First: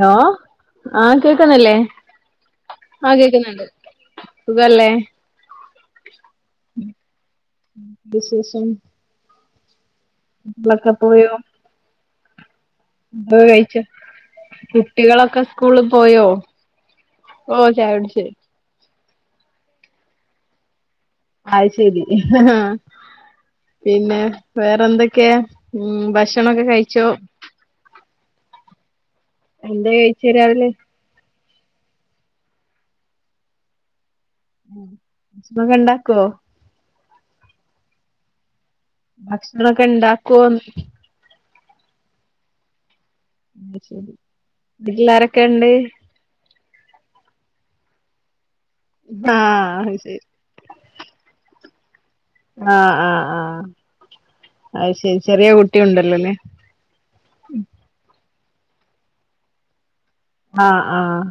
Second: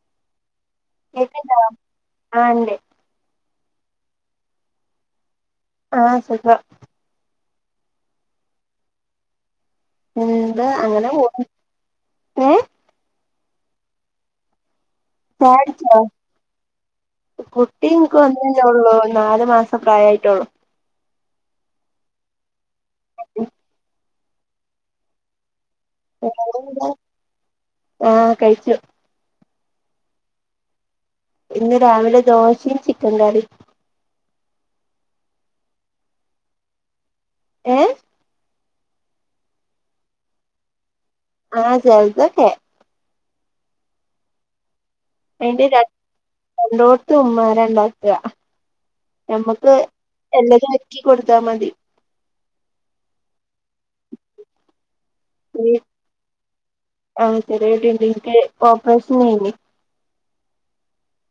Law, ആഹ് കേക്ക്ണ്ട് കേക്ക്ന്നില്ലേ? ആഹ് ഇണ്ട് ആഹ് കേക്ക്ന്ന്ണ്ട്. സുഖല്ലേ? ആഹ്, സുഖം. [unintelligible] വിശേഷം. എന്താ മക്കളൊക്കെ അങ്ങനെ പോയോ? പോണ് [unintelligible] ഏഹ് ഴിച്ച ട്ടികളൊക്കെ സ്കൂൾള് ചായുടിച്ചോ പോയോ? ഓഹ് ചായുട്ച്ച്. [unintelligible] ള്ളൂ നാല് മാസ പ്രായായ്ട്ടൊള്ളൂ. അയ്ശെരി. ആഹ് പിന്നേ വേറെന്തൊക്കെയാ ഉം ഭഷണൊക്കെ കയിച്ചോ? ആഹ്, കയിച്ചു. എന്തേ കയിച്ചീ രാവിലെ? ഇന്ന് രാവിലെ ദോശിം ചിക്കങ്കറിം ഉം. [unintelligible] ഷണൊക്കെ ണ്ടാക്കോ? ഏഹ്. ഭക്ഷണൊക്കെണ്ടാക്കോന്ന്? ആഹ്, ചെൽതൊക്കെ അയ്‌ശെരി. വീട്ടിലാരൊ അയ്ന് രണ്ട് രണ്ടോട്ത്തുമ്മാരാണ്ടാക്കാ ഞമ്മക്ക് ആഹ് അത് ശരി എല്ലതൊര്ക്കി കൊട്ത്താ മതി. ആഹ്, ആഹ്, ആഹ് അയ്ശെരി. ചെറ്യേ ഈ കുട്ട്യൂണ്ടല്ലോല്ലേ ആഹ്, ചെറ്യേട്ടിണ്ട്. ൻക്ക് ഓപ്പറേഷനേനി. ആഹ്, ആഹ്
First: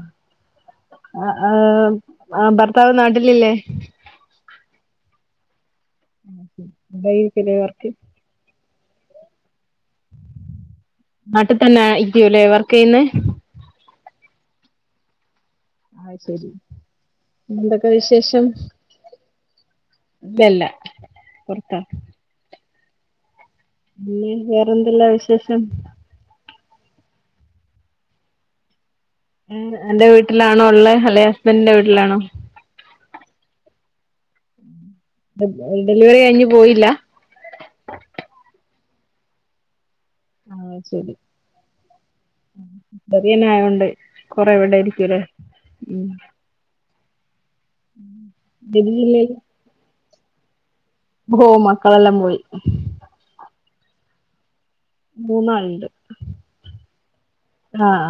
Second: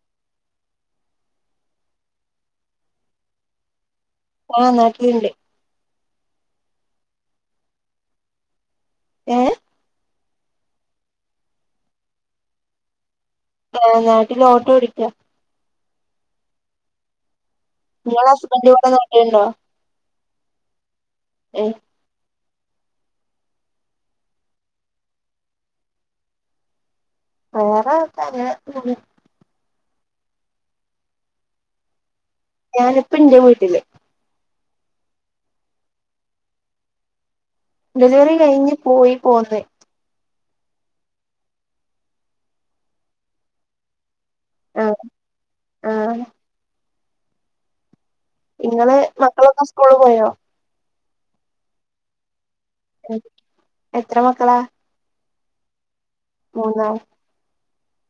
ആ ആ ആ ഭർത്താവ് നാട്ടിലില്ലേ? ആഹ് നാട്ടില്ണ്ട്. എന്തായിരിക്കെലെ വർക്ക്. ഏഹ്. നാട്ടിതന്നെ ആയിരിക്ക്യുലേ വർക്കെയ്യുന്നെ. ആഹ് നാട്ടിലോട്ടോ ഓടിക്ക. ആഹ് ശെരി. എന്ത ങ്ങളസ്ബൻ്റ് വടെ നാട്ടില്ണ്ടോ? ല്ല്യല്ലാ ഏഹ് പൊർത്താ. പിന്നെ, വേറെന്തല്ലാ വിശേഷം. വേറെ ത്താങ്ങനെ ങ്ങ് അന്റെ വീട്ട്ലാണോ ള്ളെ അല്ലേ ഹസ്ബൻ്റ്ന്റെ വീട്ട്ലാണോ? ഞാന്പ്പന്റെ വീട്ട്ല്. [unintelligible] ഡെലിവെറി കയിഞ്ഞ്പോയില്ലാ. ഡെലിവറി കയിഞ്ഞ് പോയി പോന്ന്. ആഹ്, ശെരി. ഉം റിയന്നായോണ്ട്. ആഹ് കൊറെവടായ്രിക്കൂലേ. ഉം ആഹ് ഉം ഇങ്ങള് മക്കളൊക്കെ സ്കൂൾള് പോയോ? ഹോഹ് മക്കളെല്ലം പോയി. എത്ര മക്കളാ മൂന്നാൾണ്ട് മൂന്നാം ആഹ്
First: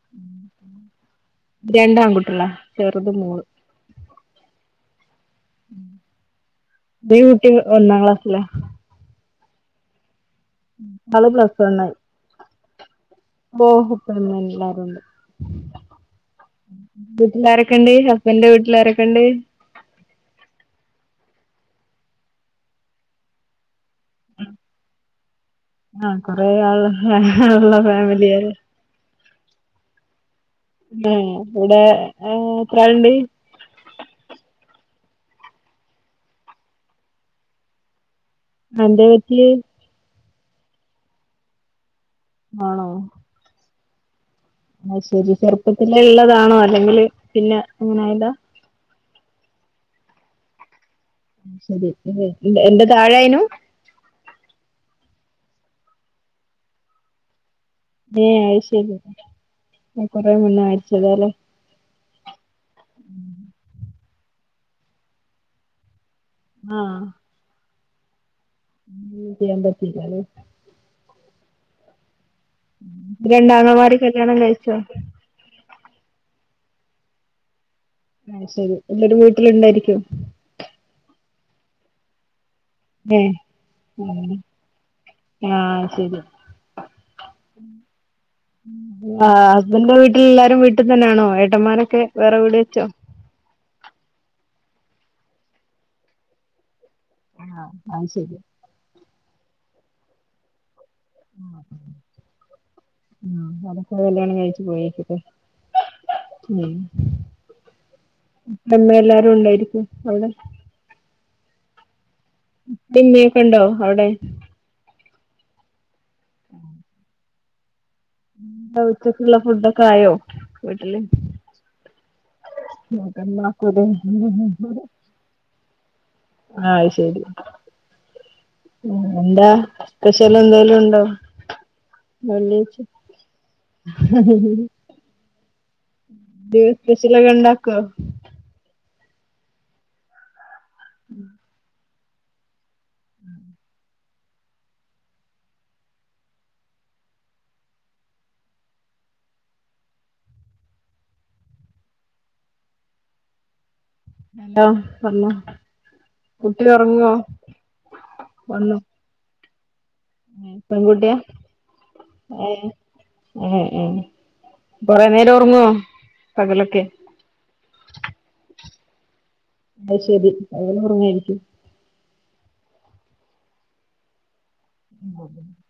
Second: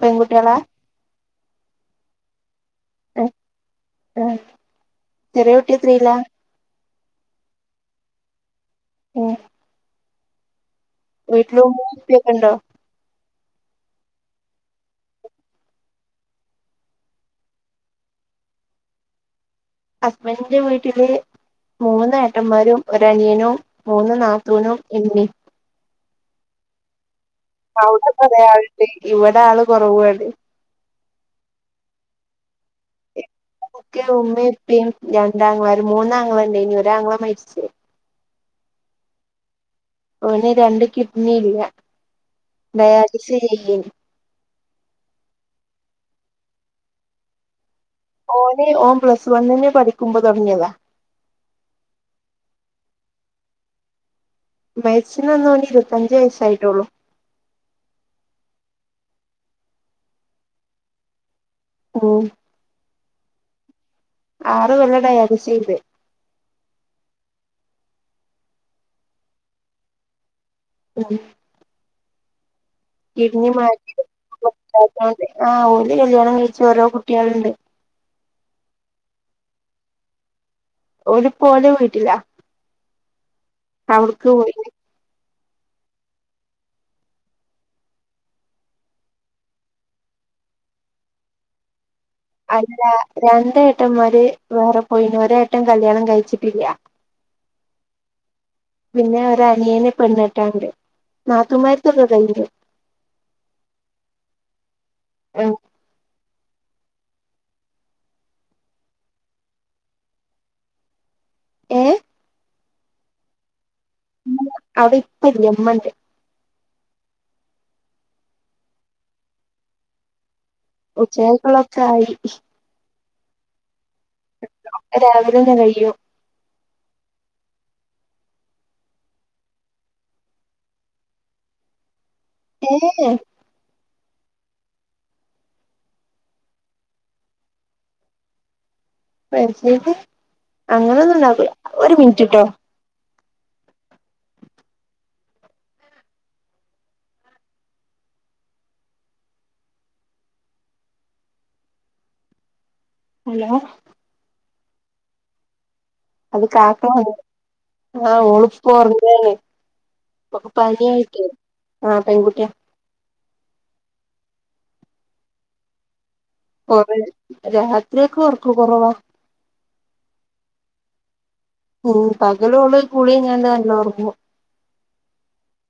പെങ്കുട്യോളാ രണ്ടാൻകുട്ട്യോളാ ചെറുത് മോള് ഉം ചെറിയൂട്ടിയെത്രീല്ല ചെറിയുട്ടി ഒന്നാം ക്ലാസ്സിലാ ഉം ആള് പ്ലസ് വീട്ടില് വൺ ഉമ്മേം ഉപ്പയൊക്കെ ഇണ്ടോ ഓഹ് ഇപ്പന്ന എല്ലാരുണ്ട് വീട്ടില് ആരൊക്കെണ്ട് ഹസ്ബൻന്റെ വീട്ടില് ആരൊക്കെണ്ട് അസ്ബൻ്റിൻ്റെ വീട്ടില് മൂന്നേട്ടന്മാരും ഒരനിയനും മൂന്ന് നാത്തൂനും ന്ടി ആഹ് കൊറെ ആൾ ഒള്ള അവിടെ കൊറേ ഫാമിലിയാല്ലേ ആളുണ്ട് ഇവിടെ ആള് കൊറവാണ് ഉം ഇവിടെ എത്രാള്ണ്ട് എനക്ക് ഉമ്മയും ഉപ്പിയും രണ്ടാംഗ്ളമാരും മൂന്നാംഗ്ള ഉണ്ട് ഇനി ഒരാംഗ്ള മരിച്ചോയി [unintelligible] അന്തേ പറ്റി ഓന് രണ്ട് കിഡ്നി ഇല്ല ഡയാലിസിസ് ചെയ്യന് ങാ ശരി ചെറുപ്പത്തിലേ ഉള്ളതാണോ അല്ലെങ്കിൽ പിന്നെ അങ്ങനെ ആയതാ ഓന് ഓൻ പ്ലസ് വണ്ണിന് പഠിക്കുമ്പോ തുടങ്ങിയതാ ശരി എന്റെ താഴെആയിനോ വയസ്സിനെന്നാണെങ്കി ഇരുപത്തഞ്ച് വയസ്സായിട്ടുള്ളൂ ഏ അഴ്ശരി കൊറെ മുന്ന അയച്ചതാല്ലേ ഓ ആറ് കൊല്ലം ടയാലിസെയ്ത് ആഹ് ഉം ഒന്നും ചെയ്യാൻ പറ്റില്ലാലോ ഒന്നും കിഡ്നി രണ്ടാങ്ങളമാര് കല്യാണം കഴിച്ചോ മാറ്റിയോര് കല്യാണം കഴിച്ച് ഓരോ കുട്ട്യാൾണ്ട് അയ്ശരി എല്ലരും വീട്ടിലിണ്ടായിരിക്കും ഓല്പ്പോ ഓലെ വീട്ടിലാ ഏഹ് അവിടുക്ക് ഉം പോയിന് ഉ ആഹ് ശരി ആഹ് ഹസ്ബൻഡന്റെ വീട്ടിൽ എല്ലാരും വീട്ടിൽ തന്നാണോ ഏട്ടന്മാനൊക്കെ അല്ല രണ്ട് ഏട്ടന്മാര് വേറെ പോയിന് ഒരേട്ടൻ കല്യാണം കഴിച്ചിട്ടില്ല ആഹ് അത് ശരി പിന്നെ ഒരു അനിയേന് പെണ്ണെട്ടാണ്ട് നാത്തൂമാര്തൊക്കെ കഴിഞ്ഞു ആഹ് അതൊക്കെ കല്യാണം കഴിച്ചു പോയിക്കിട്ടെ ആഹ് ഉം അമ്മ എല്ലാരും ഉണ്ടായിരിക്കും അവിടെ ഏഹ് ഇപ്പെ മ്മേക്കെ ഉണ്ടോ അവടെ അവടെ ഇപ്പല്ല മ്മണ്ട് ഉ ഉച്ചയ്ക്കുള്ള ഫുഡ് ഒക്കെ ആയോ ഉച്ചക്കൊള്ളൊക്കായി മക്കമാക്ക [unintelligible] രാവിലെ തന്നെ കയ്യും ആഹയ്ശരി എന്താ സ്പെശല് എന്തേലും ഉണ്ടോ ഏഹ് [unintelligible] [unintelligible] സ്പഷ്യലൊക്കെ ഉണ്ടക്കോ സ്പെശ്യല് അങ്ങനെ ഒന്നുംണ്ടാക്കൂല ഒരു മിനിറ്റിട്ടോ ഉം ഹലോ ഹലോ പറഞ്ഞോ അത് കുട്ടി കാക്ക ഉറങ്ങോ വാങ്ങി ആഹ് ഒള്പ്പോ വന്നു ഒറ ഓക്ക് പെൺകുട്ടിയാ പന്യായിട്ടേ ആഹ് പെൺകുട്ട്യാ ഏഹ് ഏഹ് കൊറേ നേരോറ്ങ്ങോ കൊറേ രാത്രിയോക്കെ ഓറക്ക് കൊറവാ അത് ശെരി പകല് ഒറങ്ങായിരിക്കും ഉം പകലോള് കുളിഴ്ഞ്ഞാണ്ട് നല്ലോം ഒറങ്ങും [inaudible]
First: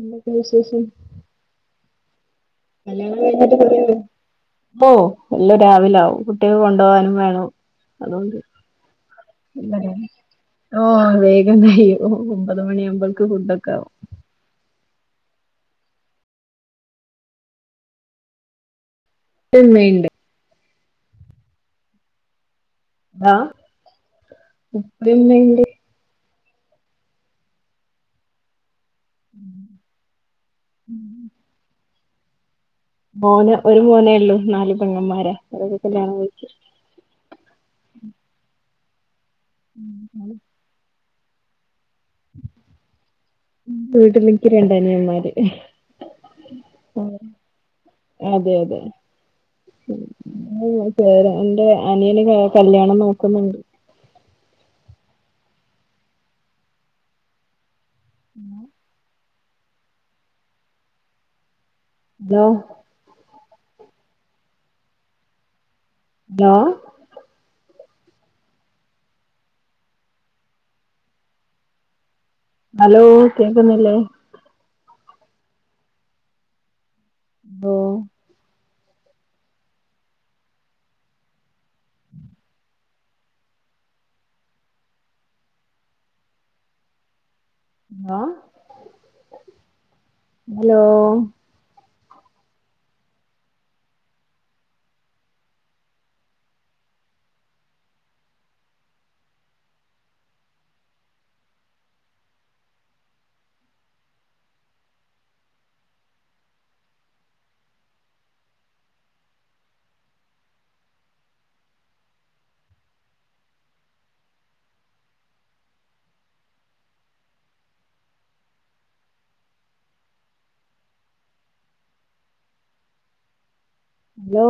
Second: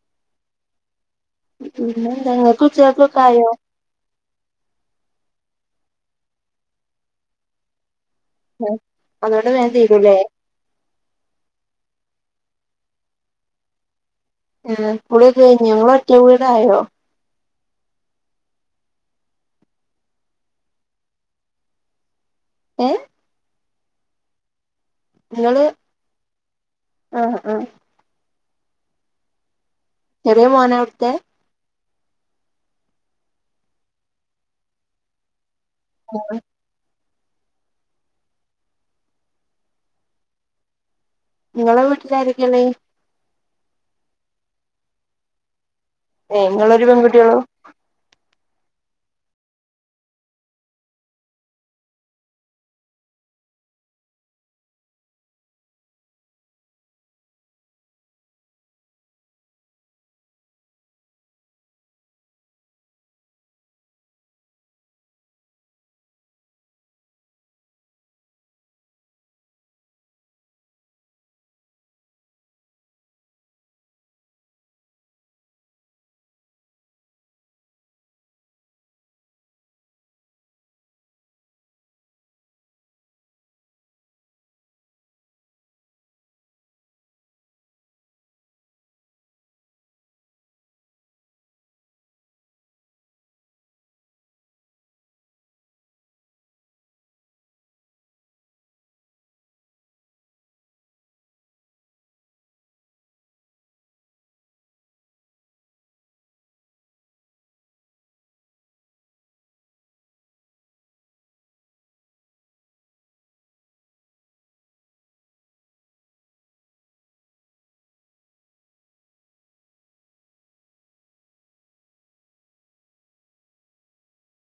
പിന്നെത്താ വിശേഷം പിന്നെന്താ കല്യാണം ഉച്ചക്കൊക്കെ ആയോ കഴിഞ്ഞിട്ട് കൊറേ ആയോ ഓഹ് എല്ലും രാവിലാവും കുട്ട്യേക്ക്‌ കൊണ്ടോവാനും വേണം അതോണ്ട് ആഹ് അതോണ്ട് വേം തീരൂല്ലേ ഓഹ് വേഗം കയ്യും ഒമ്പത് മണിയാവുമ്പോക്ക് ഫുഡോക്കാവും ഏഹ് കുളിയൊക്കെ കഴിഞ്ഞോ ഇങ്ങള് ഒറ്റ വീടായോ ഇപ്പിം ഇമ്മിണ്ട് ഏഹ് ആഹ് ഇങ്ങള് ആഹ് ആഹ് ഉം ചെററ്യേ മോനാ അവ്ട്ത്തെ മോന് ഒരു മോനേള്ളൂ നാല് പെങ്ങന്മാര അവരൊക്കെ കല്യാണം ആ കഴിച്ചു ഉം [unintelligible] ഇങ്ങളെ വീട്ടിലാരെക്കെള്ളേ വീട്ടിലിന്ക്ക്‌ രണ്ടനിയമ്മാര് ഏഹ് ഇങ്ങളൊരു പെൺകുട്ട്യോള്ളൂ അതെയതെ ഉം [unintelligible] എന്റെ അനിയന് കല്യാണം നോക്കുന്നുണ്ട് ഹലോ ഹലോ ഹലോ ഹലോ കേക്കുന്നില്ലേ ലോ അലോ ഹലോ ഹലോ